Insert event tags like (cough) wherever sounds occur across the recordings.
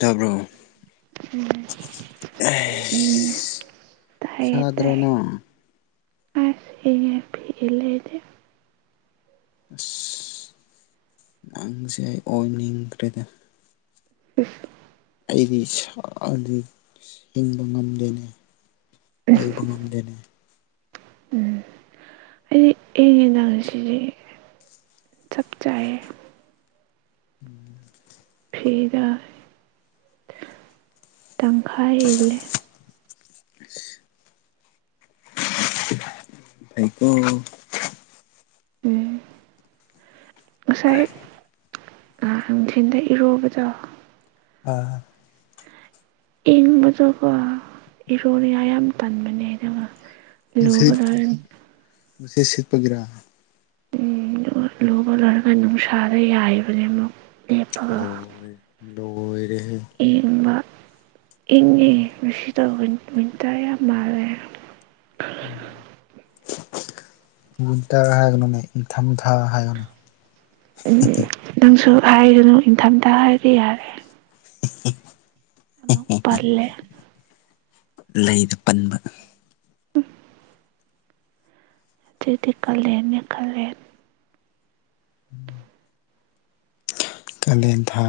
ꯇꯕ꯭ꯔꯣ ꯎꯝ ꯁꯥꯗ꯭ꯔꯅ ꯑ ꯐ ꯂꯩꯗ ꯑꯁ ꯅꯪꯁꯦ ꯑꯩ ꯑꯣꯏꯅꯤꯡꯈ꯭ꯔꯦꯗ ꯐꯐ ꯑꯩꯗꯤ ꯏꯁꯥꯗꯤ ꯍꯤꯡꯕ ꯉꯝꯗꯦꯅꯦ ꯩ ꯋꯥꯝꯗꯅ ꯍꯥꯏꯗꯤ ꯌꯦ ꯉꯟꯗꯥꯡꯁꯤꯗꯤ ꯆꯞ ꯆꯥꯏꯌꯦ ꯎꯝ ꯐꯤꯗ ꯇꯪꯈꯥꯏ ꯏꯂꯦ (unintelligible) ꯊꯀ ꯎꯝ ꯉꯁꯥꯏꯦ ꯑ ꯍꯊꯤꯟꯗ ꯏꯔꯨꯕꯗꯣ ꯑꯥ ꯏꯪꯕꯗꯣꯀꯣ ꯏꯔꯣꯅꯤ ꯌꯥꯝ ꯇꯟꯕꯅꯦꯗꯉ ꯂ ꯑꯗꯥꯔꯦ ꯃꯁꯤꯁꯦ ꯁꯤꯠꯄꯒꯔꯥ ꯎꯝ ꯂꯨꯕ ꯂꯣꯏꯔꯒ ꯝ ꯁꯥꯔ ꯌꯥꯏꯕꯅꯦ ꯑꯃꯨ ꯑꯣ ꯍ ꯇꯣꯏ ꯌꯦꯕ ꯏꯒꯤ ꯔꯨꯁꯤ ꯇ ꯇꯔ ꯌꯥꯝ ꯃꯥꯔꯦ ꯃꯗ ꯍꯥꯏꯒꯅꯅꯦ ꯏꯊ ꯃꯊꯥ ꯍꯥꯏꯒꯅꯤ ꯎꯝ ꯅꯪꯁꯨ ꯍꯥꯏꯁꯅꯨ ꯏꯪꯊꯝꯊꯥ ꯍꯥꯏꯔꯗꯤ ꯌꯥꯔꯦ ꯎ ꯎꯝ ꯑꯃꯛ ꯄꯂꯦ ꯂꯩꯗ ꯄꯟꯕ ꯑꯛꯇꯗꯤ ꯀꯥꯂꯦꯟ ꯌꯥ ꯀꯥꯂꯦꯟ ꯎꯝ ꯀꯂꯦꯟ ꯊ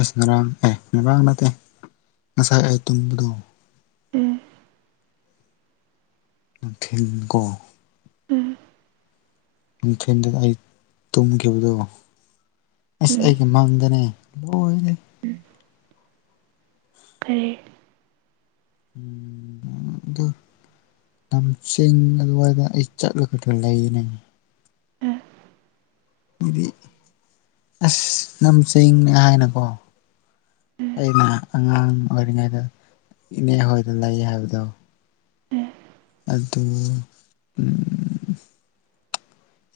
ꯑꯁ ꯉꯔꯥꯡ ꯑꯦ ꯉꯔꯥꯡ ꯅꯠꯇꯦ ꯉꯁꯥꯏ ꯑꯩ ꯇꯨꯝꯕꯗꯣ ꯎꯝ ꯐꯤꯂꯝ ꯀꯣ ꯎꯝ ꯅꯨꯡꯊꯤꯟꯗ ꯑꯩ ꯇꯨꯝꯈꯤꯕꯗꯣ ꯑꯁ ꯎꯝ ꯑꯩꯒꯤ ꯃꯥꯡꯗꯅꯦ ꯅꯦ ꯐꯔꯦ ꯎꯝ ꯑꯗꯨ ꯂꯝꯁꯤꯡ ꯑꯗꯨꯋꯥꯏꯗ ꯑꯩ ꯆꯠꯂꯒ ꯈ ꯈꯔ ꯂꯩꯌꯦꯅꯦ ꯎꯝ ꯑꯗꯨꯗꯤ ꯑꯁ ꯅꯝ ꯆꯦꯡꯅꯦ ꯍꯥꯏꯅꯀꯣ ꯎꯝ ꯑꯩꯅ ꯑꯉꯥꯡ ꯑꯣꯏꯔꯤꯉꯩꯗ ꯏꯅꯦ ꯍꯣꯏꯗꯅ ꯂꯩ ꯍꯥꯏꯕꯗꯣ ꯎꯝ ꯑꯗꯨ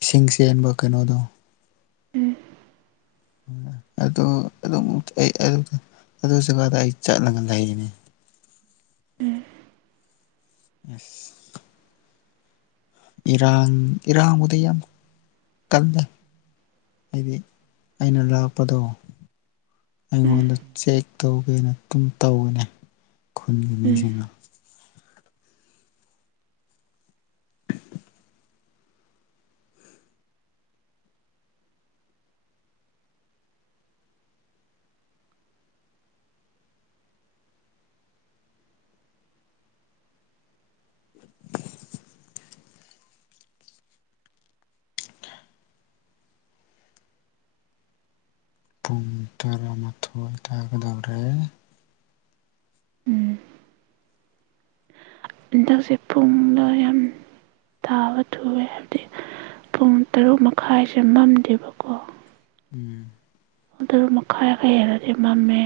ꯏꯁꯤꯡ ꯆꯦꯟꯕ ꯀꯩꯅꯣꯗꯣ ꯎꯝ ꯑꯗꯨ ꯑꯗꯨꯗ ꯑꯩ ꯆꯠꯂꯒ ꯂꯩꯒꯅꯤ ꯎꯝ ꯑꯁ ꯏꯔꯥꯡ ꯏꯔꯥꯡꯕꯨꯗꯤ ꯌꯥꯝ ꯀꯜꯂꯦ ꯍꯥꯏꯗꯤ ꯑꯩꯅ ꯂꯥꯛꯄꯗꯣ ꯎꯝ ꯑꯩꯉꯣꯟꯗ ꯆꯦꯛ ꯇꯧꯒꯦꯅ ꯑꯗꯨꯝ ꯇꯧꯋꯅꯦ ꯈꯨꯟꯒꯤ ꯎꯝ ꯃꯤꯁꯤꯡꯅ ꯄꯨꯡ ꯇꯔꯥꯃꯥꯊꯣꯏ ꯇꯥꯒꯗꯧꯔꯦ ꯎꯝ ꯍꯟꯗꯛꯁꯦ ꯄꯨꯡꯗ ꯌꯥꯝ ꯇꯥꯕ ꯊꯨꯑꯦ ꯍꯥꯏꯕꯗꯤ ꯄꯨꯡ ꯇꯔꯨꯛ ꯃꯈꯥꯏꯁꯦ ꯃꯝꯗꯦꯕꯀꯣ ꯎꯝ ꯑꯣꯗꯔ ꯃꯈꯥꯏꯒ ꯍꯦꯜꯟꯅꯗꯤ ꯃꯝꯃꯦ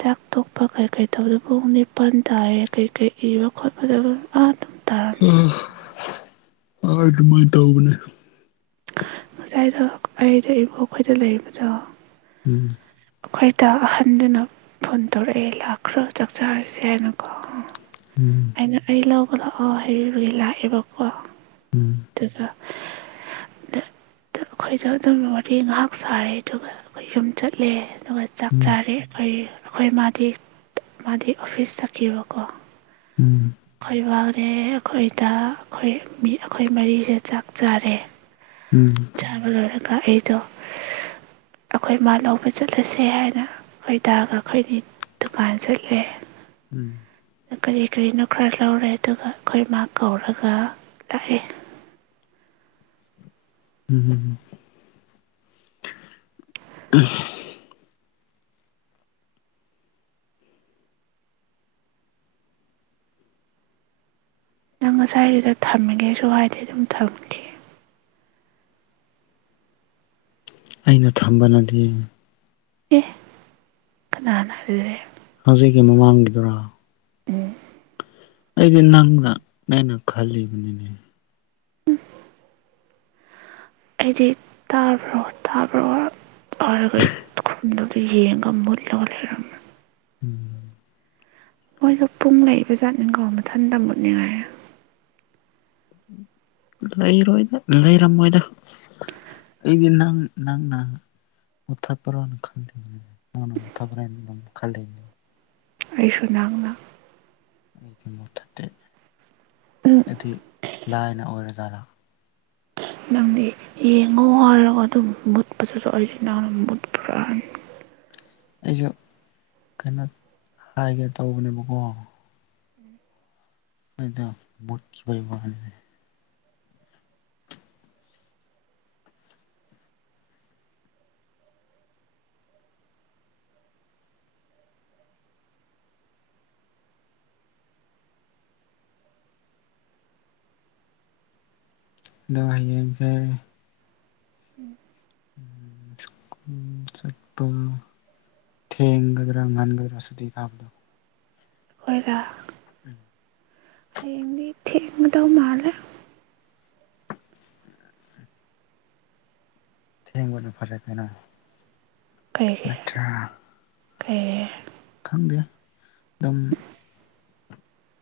ꯆꯥꯛ ꯇꯣꯛꯄ ꯀꯩ ꯀꯩ ꯇꯧꯕꯗ ꯄꯨꯡ ꯅꯤꯄꯜ ꯇꯥꯏꯌꯦ ꯀꯩꯀꯩ ꯏꯕ ꯈꯣꯠꯄꯗ ꯑꯥ ꯑꯗꯨꯝ ꯇꯥꯔꯝꯃꯦ ꯎꯝ ꯑ ꯑꯗꯨꯃꯥꯏꯅ ꯇꯧꯕꯧꯕꯅꯦ ꯉꯁꯥꯏꯗ ꯑꯩꯩꯅ ꯏꯕꯨꯡꯈꯣꯏꯗ ꯂꯩꯔꯤꯕꯗꯣ ꯎꯝ ꯑꯩꯈꯣꯏꯗ ꯑꯍꯟꯗꯨꯅ ꯐꯣꯟ ꯇꯧꯔꯛꯑꯦ ꯂꯥꯛꯈ꯭ꯔꯣ ꯆꯥꯛꯆꯥꯔꯁꯦ ꯍꯥꯏꯅꯀꯣ ꯎꯝ ꯑꯩꯅ ꯑꯩ ꯂ ꯂꯥꯛꯑꯣ ꯍꯥꯏꯩꯕꯤꯕꯒꯤ ꯂꯥꯛꯑꯦꯕꯀꯣ ꯎꯝ ꯑꯗꯨꯒ ꯑꯩꯈꯣꯏꯗ ꯑꯗꯨꯝ ꯋꯥꯔꯤ ꯉꯥꯏꯍꯥꯛ ꯁꯥꯔꯦ ꯑꯗꯨꯒ ꯑꯩꯈꯣꯏ ꯌꯨꯝꯆꯠ ꯄ꯭ꯂꯦ ꯑꯗꯨꯒ ꯆꯥꯛ ꯎꯝ ꯆꯥꯔꯤ ꯑꯩꯈꯣꯏ ꯑꯩꯈꯣꯏ ꯃꯥꯗꯤ ꯃꯥꯗꯤ ꯑꯣꯐꯤꯁ ꯆꯠꯈꯤꯕꯀꯣ ꯐꯕ ꯦ ꯑꯩꯈꯣꯏꯗ ꯑꯩꯈꯣꯏ ꯑꯩꯈꯣꯏ ꯃꯔꯤꯁꯦ ꯆꯥꯛ ꯆꯥꯔꯦ ꯎꯝ ꯎꯝ ꯆꯥꯕ ꯑꯗꯨꯒ ꯑꯩꯗꯣ ꯑꯩꯈꯣꯏ ꯃꯥ ꯂꯧꯕ ꯆꯠꯂꯁꯦ ꯍꯥꯏꯅ ꯑꯩꯣꯏ ꯇꯔꯒ ꯑꯩꯈꯣꯏꯗꯤ ꯗꯨꯀꯥꯟ ꯆꯠꯂꯦ ꯎꯝ ꯀꯔꯤ ꯀꯔꯤꯅꯣ ꯈꯔ ꯂꯧꯔꯦ ꯑꯗꯨꯒ ꯑꯩꯈꯣꯏ ꯃꯥ ꯀꯧꯔꯒ ꯂꯥꯛꯑꯦ ꯎꯝꯝ ꯅꯪ ꯉꯁꯥꯏꯗꯨꯗ ꯊꯝꯃꯤꯒꯦꯁꯨ ꯍꯥꯏꯗꯤ ꯑꯗꯨꯝ ꯊꯝꯈꯤ ꯑꯩꯅ ꯊꯝꯕꯅꯗꯤ ꯑꯦ ꯅꯅꯗꯦ ꯍꯧꯖꯤꯛꯀꯤ ꯃꯃꯥꯡꯒꯤꯗꯨꯔꯥ ꯎꯝ ꯑꯩꯗꯤ ꯅꯪꯅ ꯅꯩꯅ ꯈꯜꯂꯤꯕꯅꯤꯅꯦ ꯑꯩꯗꯤ ꯇꯥꯕ꯭ꯔꯣ ꯇꯥꯕ꯭ꯔꯣꯔꯒ ꯈꯗ ꯌꯦꯡꯒ ꯃꯨꯂꯒ ꯂꯩꯔꯝ ꯎꯝ ꯃꯣꯏꯁꯨ ꯄꯨꯡ ꯂꯩꯏꯕ ꯖꯥꯠꯃꯤꯟꯈ ꯃꯊꯟꯇ ꯃꯨꯠꯅꯤꯡꯉꯥꯏ ꯂꯩꯔꯣꯏꯗ ꯂꯩꯔꯝꯃꯣꯏꯗ ꯑꯩꯗꯤ ꯅꯪ ꯅꯪꯅ ꯃꯨꯊꯠꯄ꯭ꯔꯣꯅ ꯈꯜꯂꯤ ꯅꯪꯅ ꯃꯨꯊꯄ꯭ꯔꯥ ꯍꯥꯏꯅ ꯈꯜꯂꯤꯅꯤ ꯑꯩꯁꯨꯅꯥꯂ ꯑꯩꯗꯤ ꯃꯊꯗꯤ ꯎꯝ ꯑꯗꯨ ꯂꯥꯏꯅ ꯑꯣꯏꯔ ꯖꯥꯠꯂꯥ ꯅꯪꯗꯤ ꯌꯦꯡꯉꯣ ꯍꯥꯏꯔꯒ ꯑꯗꯨꯝ ꯃꯨꯠꯄꯁꯨ ꯑꯩꯁꯤꯅꯥꯅ ꯃꯨꯠꯄ꯭ꯔꯥꯥꯟ ꯑꯩꯁꯨ ꯀꯩꯅꯣ ꯍꯥꯏꯒꯦ ꯇꯧꯕꯅꯦꯕꯀꯣ ꯑꯩꯣꯏꯗ ꯃꯨꯠ ꯄꯩꯕꯅꯦ ꯑꯗꯣ ꯍꯌꯦꯡꯁꯦ ꯎ ꯁ꯭ꯀꯨꯜ ꯆꯠꯄ ꯊꯦꯡꯒꯗ꯭ꯔꯥ ꯉꯟꯒꯗ꯭ꯔꯥ ꯁꯨꯇꯤ ꯊꯥꯕꯗꯣ ꯑꯩꯈꯣꯏꯔ ꯍꯌꯦꯡꯗꯤ ꯊꯦꯡꯗꯧ ꯃꯥꯂꯦ ꯊꯦꯡꯕꯅ ꯐꯔꯛ ꯍꯥꯏꯅ ꯑꯆꯥꯆꯥ ꯑꯦ ꯈꯪꯗꯦ ꯑꯗꯨꯝ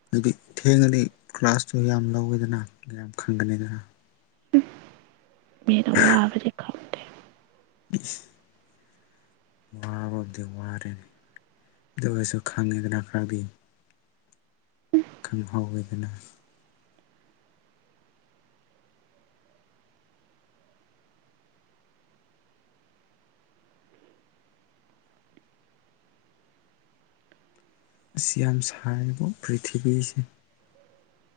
ꯑꯗꯨꯗꯤ ꯊꯦꯡꯉꯗꯤ ꯀ꯭ꯂꯥꯁꯇꯨ ꯌꯥꯝ ꯂꯧꯋꯦꯗꯅ ꯌꯥꯝ ꯈꯪꯒꯅꯤꯗꯅ ꯋꯥ ꯍꯥꯕꯔ ꯈꯥꯦ (unintelligible) ꯋꯥꯕꯕꯨꯗꯤ ꯋꯥꯔꯦꯅꯦ ꯑꯗꯨꯒꯁꯨ ꯈꯪꯉꯤꯗꯅ ꯈꯥꯕꯤ ꯈꯪꯍꯥꯎꯋꯦꯗꯅ ꯑꯁꯤ ꯌꯥꯝ ꯁꯦꯕ ꯄ꯭ꯔꯤꯊꯤꯕꯤꯁꯦ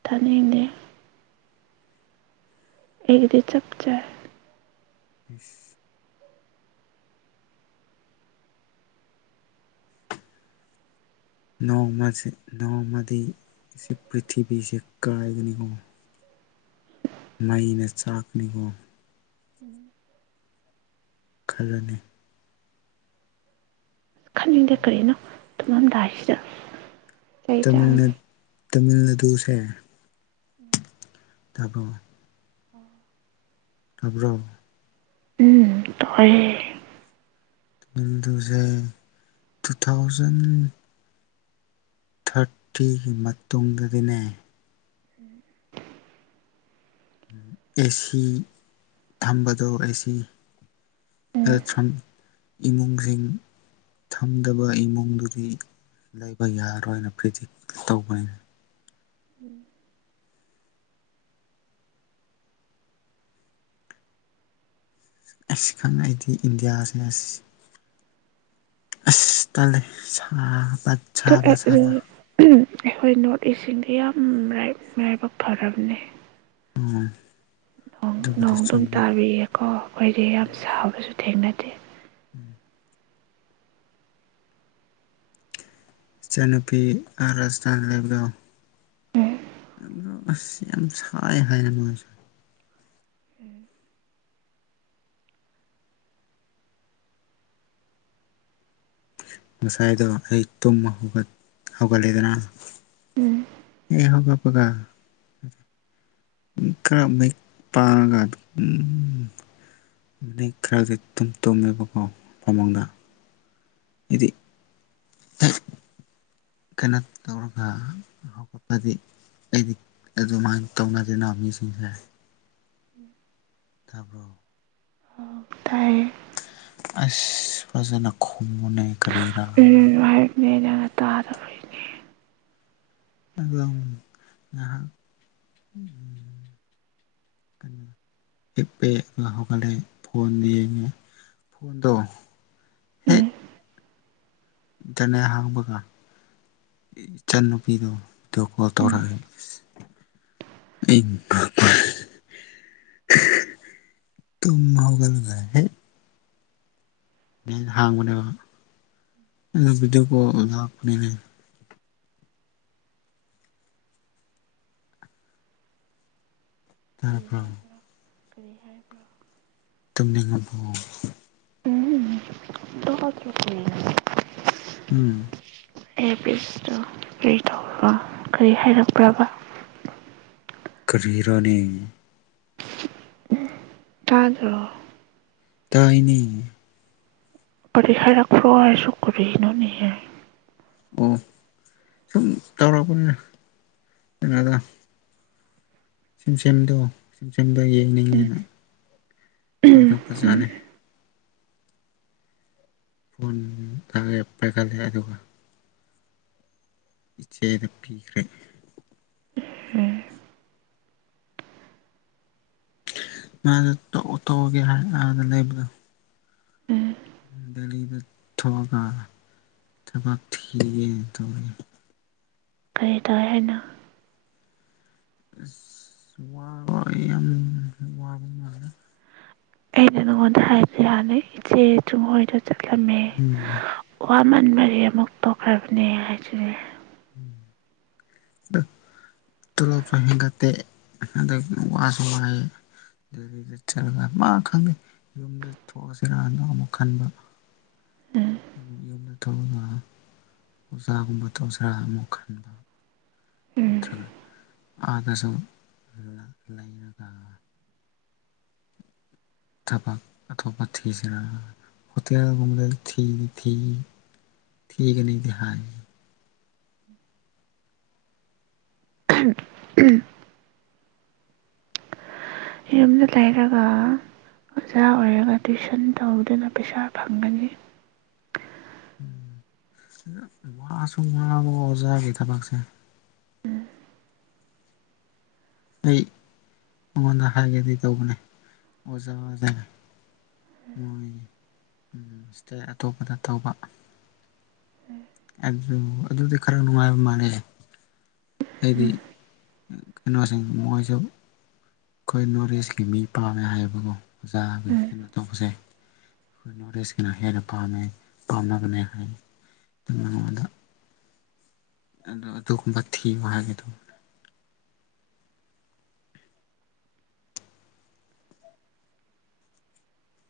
ꯊꯥꯅꯤꯡꯉꯦ ꯑꯩꯒꯤꯗꯤ ꯆꯞ ꯆꯥꯏ ꯏꯁ ꯅꯣꯡꯃꯁꯦ ꯅꯣꯡꯃꯗꯤ ꯁꯤ ꯄ꯭ꯔꯤꯊꯤꯕꯤꯁꯦ ꯀꯥꯏꯒꯅꯤ ꯈꯪꯉꯣ ꯃꯩꯅ ꯆꯥꯛꯅꯤꯒꯣ ꯈꯔꯅꯤ ꯈꯟꯅꯤꯡꯗꯦ ꯀꯔꯤꯅꯣ ꯇꯨꯝꯃꯝꯗꯥꯏꯁꯤꯗ ꯀꯩ ꯆꯥꯔꯒꯦ ꯇꯃꯤꯜꯅꯥ ꯗꯨꯁꯦ ꯎꯝ ꯇꯥꯕꯔꯣ ꯑꯣ ꯇꯕ꯭ꯔꯣ ꯎꯝ ꯇꯥꯏꯌꯦ (unintelligible) ꯗꯨꯁꯦ ꯇꯨ ꯊꯥꯎꯖꯟ ꯊꯥꯔꯇꯤꯒꯤ ꯃꯇꯨꯡꯗꯗꯤꯅꯦ ꯑꯦꯁꯤ ꯊꯝꯕꯗꯣ ꯑꯦꯁꯤ ꯎꯝ ꯏꯃꯨꯡꯁꯤꯡ ꯊꯝꯗꯕ ꯏꯃꯨꯡꯗꯨꯗꯤ ꯂꯩꯕ ꯌꯥꯔꯣꯏꯅ ꯄ꯭ꯔꯤꯗꯤꯛ ꯇꯧꯕꯅꯤꯅ ꯑꯁ ꯈꯪ ꯑꯩꯗꯤ ꯏꯟꯗꯤꯌꯥꯁꯤꯅ ꯑꯁ ꯑꯁ ꯇꯜꯂꯦ ꯁꯥ ꯎꯝ ꯑꯩꯈꯣꯏ ꯅꯣꯔꯠ ꯏꯁꯁꯤꯡꯗꯤ ꯌꯥꯝ ꯂꯥꯏꯕꯛ ꯐꯔꯕꯅꯦ ꯎꯝ ꯅꯣꯡ ꯑꯗꯨꯝ ꯇꯥꯕꯤꯌꯦꯀꯣ ꯑꯩꯈꯣꯏꯗꯤ ꯌꯥꯝ ꯁꯥꯕꯁꯨ ꯊꯦꯡꯅꯩ ꯗꯦ ꯏꯆꯟꯅꯨꯄꯤ ꯔꯥꯖꯊꯥꯟ ꯂꯩꯕꯗ‌ꯣ ꯎꯝ ꯑꯁ ꯑꯁ ꯌꯥꯝ ꯁꯥꯏ ꯍꯥꯏꯅ ꯃꯣꯏꯁꯨ ꯉꯁꯥꯏꯗꯣ ꯑꯩ ꯇꯨꯝꯕ ꯍꯧ ꯍꯧꯒꯠꯂꯦꯗꯅ ꯑꯦ ꯍꯧꯒꯠꯄꯀꯥ ꯈꯔ ꯃꯌꯦꯛ ꯄꯥꯡꯉꯒ ꯑꯗꯨꯝ ꯃꯤꯠ ꯈꯔꯗꯤ ꯇꯨꯝ ꯇꯨꯝꯃꯦꯕꯀꯣ ꯐꯃꯪꯗ ꯏꯗꯤ ꯍ ꯀꯩꯅꯣ ꯇꯧꯔꯒ ꯍꯧꯒꯠꯄꯗꯤ ꯑꯩꯗꯤ ꯑꯗꯨꯃꯥꯏꯅ ꯇꯧꯅꯗꯅ ꯃꯤꯁꯤꯡꯁꯦ ꯎꯝ ꯇꯥꯕ꯭ꯔꯣ ꯇꯥꯏꯌꯦ ꯑꯁ ꯐꯖꯅ ꯈꯨꯝꯃꯨꯅꯦ ꯀꯔꯤꯔꯥ ꯎꯝ (unintelligible) ꯇꯥꯗꯕꯩꯅꯦ ꯑꯗꯣ ꯉꯍꯥꯛ ꯎꯝ ꯍꯤꯞꯄꯦ ꯍꯧꯒꯠꯂ‌ꯦ ꯐꯣꯟ ꯌ‌ꯦꯡꯉ‌ꯦ ꯐꯣꯟꯗ‌ꯣ ꯍꯦꯛ ꯎꯝ ꯆꯅ ꯍꯥꯡꯕꯒ ꯏꯆꯟ ꯅꯨꯨꯄꯤꯗꯣ ꯗꯨ ꯀꯣꯜ ꯎꯝ ꯇꯧꯔꯛꯑ‌ꯦ (unintelligible) ꯇꯨꯝ ꯍꯧꯒꯂꯕ ꯍꯦꯛ ꯅꯦꯠ ꯍꯥꯡꯕꯅꯦꯕ ꯑ ꯚꯗꯤꯑꯣ ꯀ‌ꯣꯜ ꯑꯣ ꯂꯥꯛꯄꯅꯦ ꯀꯔꯤ ꯇꯥꯕ꯭ꯔꯣ ꯍꯥꯏꯕꯔ‌ꯣ ꯀꯔꯤ ꯍꯥꯏꯕꯔ‌ꯣ ꯇꯨꯝꯅꯤꯡꯉꯕꯣ ꯎꯝ ꯇꯥꯗꯔ꯭ꯕꯣ ꯎꯝ ꯏꯌꯔꯥꯄꯤꯁ ꯀꯔꯤ ꯇꯧꯕꯔ ꯀꯔꯤ ꯍꯥꯏꯔꯛꯄ꯭ꯔꯕ ꯀꯔꯤꯔꯅꯤ ꯇꯗꯔꯣ ꯇꯥꯏꯅꯤ ꯑꯗꯨ ꯍꯥꯏꯔꯛꯄꯁꯨ ꯀꯔꯤꯅꯣꯅꯦ ꯑꯣ ꯁꯨꯝ ꯇꯧꯔꯛꯄꯅꯦ ꯀꯩꯅꯗ ꯁꯦꯝꯨꯝ ꯁꯦꯝꯦꯝꯗꯣ ꯆꯨꯝ ꯁꯦꯝꯦꯝꯗꯣ ꯎꯝ ꯌꯦꯡꯅꯤꯡꯉꯦꯅ ꯎꯝ ꯇꯧꯔꯛꯄꯖꯥꯠꯅꯤ ꯐꯣꯟ ꯇꯦ ꯄꯦꯒꯂꯦ ꯍꯥꯏꯗ ꯏꯆꯦꯗ ꯄꯤꯈ꯭ꯔꯦ ꯎꯝ ꯃꯥꯗ ꯇꯊꯣꯛꯑꯒꯦ ꯍꯥꯏ ꯑꯗ ꯂꯩꯕꯗꯣ ꯎꯝ ꯗꯦꯜꯂꯤꯗ ꯊꯣꯛꯑꯒ ꯊꯕ ꯊ ꯇ ꯐꯔꯦ ꯇꯔ ꯍꯥꯏꯟꯅ ꯑꯁ ꯋꯥꯕ ꯌꯥꯝ ꯋꯥꯕ ꯃꯥꯜꯂꯦ ꯑꯩꯅ ꯅꯉꯣꯟꯗ ꯍꯥꯏꯕ ꯌꯥꯅꯤ ꯏꯆꯦ ꯆꯨꯡꯣꯏ ꯆꯠ ꯃ ꯎꯝ ꯋꯥ ꯃꯟ ꯃꯔꯤ ꯑꯃꯨꯛ ꯇꯣꯛꯈ꯭ꯔꯕꯅꯦ ꯍꯥꯏꯖꯅꯦ ꯎꯝ ꯑꯗꯣ ꯇꯣꯂꯣꯞꯁꯨ ꯍꯦꯟꯒꯠꯇꯦ ꯑꯗꯒꯤ ꯋꯥꯁꯨ ꯋꯥꯏꯑꯦ ꯑꯗꯨꯗꯒꯤꯗ ꯆꯠꯂꯒ ꯃꯥ ꯈꯪꯗꯦ ꯌꯨꯝꯗ ꯊꯣꯛꯑꯁꯤꯔꯗ ꯑꯃꯨꯛ ꯈꯟꯕ ꯎꯝ ꯌꯨꯝꯗ ꯇꯧꯔꯒ ꯑꯣꯖꯥꯒꯨꯝꯕ ꯇꯧꯖꯔꯥ ꯑꯃꯨꯛ ꯈꯟꯕ ꯅꯠꯇ꯭ꯔꯒ ꯎꯝ ꯑꯥꯗꯁꯨ ꯂꯩꯔꯒ ꯊꯕꯛ ꯑꯇꯣꯞꯄ ꯊꯤꯁꯤꯔꯥ ꯍꯣꯇꯦꯜꯒꯨꯝꯕꯗꯗꯤ ꯊꯤꯗꯤ ꯊꯤ ꯊꯤꯒꯅꯤꯗꯤ ꯍꯥꯏ ꯎꯝ ꯌꯨꯝꯗ ꯂꯩꯔꯒ ꯑꯣꯖꯥ ꯑꯣꯏꯔꯒ ꯇ꯭ꯋꯏꯤꯁꯟ ꯇꯧꯗꯨꯅ ꯄꯩꯁꯥ ꯐꯪꯒꯅꯤ ꯎ ꯋꯥꯁꯨꯨꯝ ꯋꯥꯉ ꯑꯣꯖꯥꯒꯤ ꯊꯕꯛꯁꯦ ꯑꯩ ꯑꯩꯉꯣꯟꯗ ꯍꯥꯏꯒꯦꯗꯤ ꯇꯧꯕꯅꯦ ꯑꯣꯖꯥ ꯑꯣꯖꯥꯅ ꯃꯣꯏ ꯏꯁꯇꯦꯠ ꯑꯇꯣꯞꯄꯗ ꯇꯧꯕ ꯑꯗꯨ ꯑꯗꯨꯗꯤ ꯈꯔ ꯅꯨꯡꯉꯥꯏꯕ ꯃꯥꯟꯅꯩ ꯑꯩꯗꯤ ꯀꯩꯅꯣꯁꯤꯡ ꯃꯣꯏꯁꯨ ꯑꯩꯈꯣꯏ ꯅꯣꯔꯠ ꯏꯁꯀꯤ ꯃꯤ ꯄꯥꯝꯃꯦ ꯍꯥꯏꯌꯦꯕꯀꯣ ꯑꯣꯖꯥꯒꯤ ꯎꯝ ꯍꯦꯟꯅ ꯇꯧꯕꯁꯦ ꯑꯩꯈꯣꯏ ꯅꯣꯔꯠ ꯏꯁꯀꯤꯅ ꯍꯦꯟꯅ ꯄꯥꯝꯃꯦ ꯄꯥꯝꯅꯕꯅꯦ ꯍꯥꯏ ꯅꯉꯣꯟꯗ ꯑꯗ ꯑꯗꯨ ꯑꯗꯨꯒꯨꯝꯕ ꯊꯤ ꯃꯍ ꯍꯥꯏꯥꯒꯗ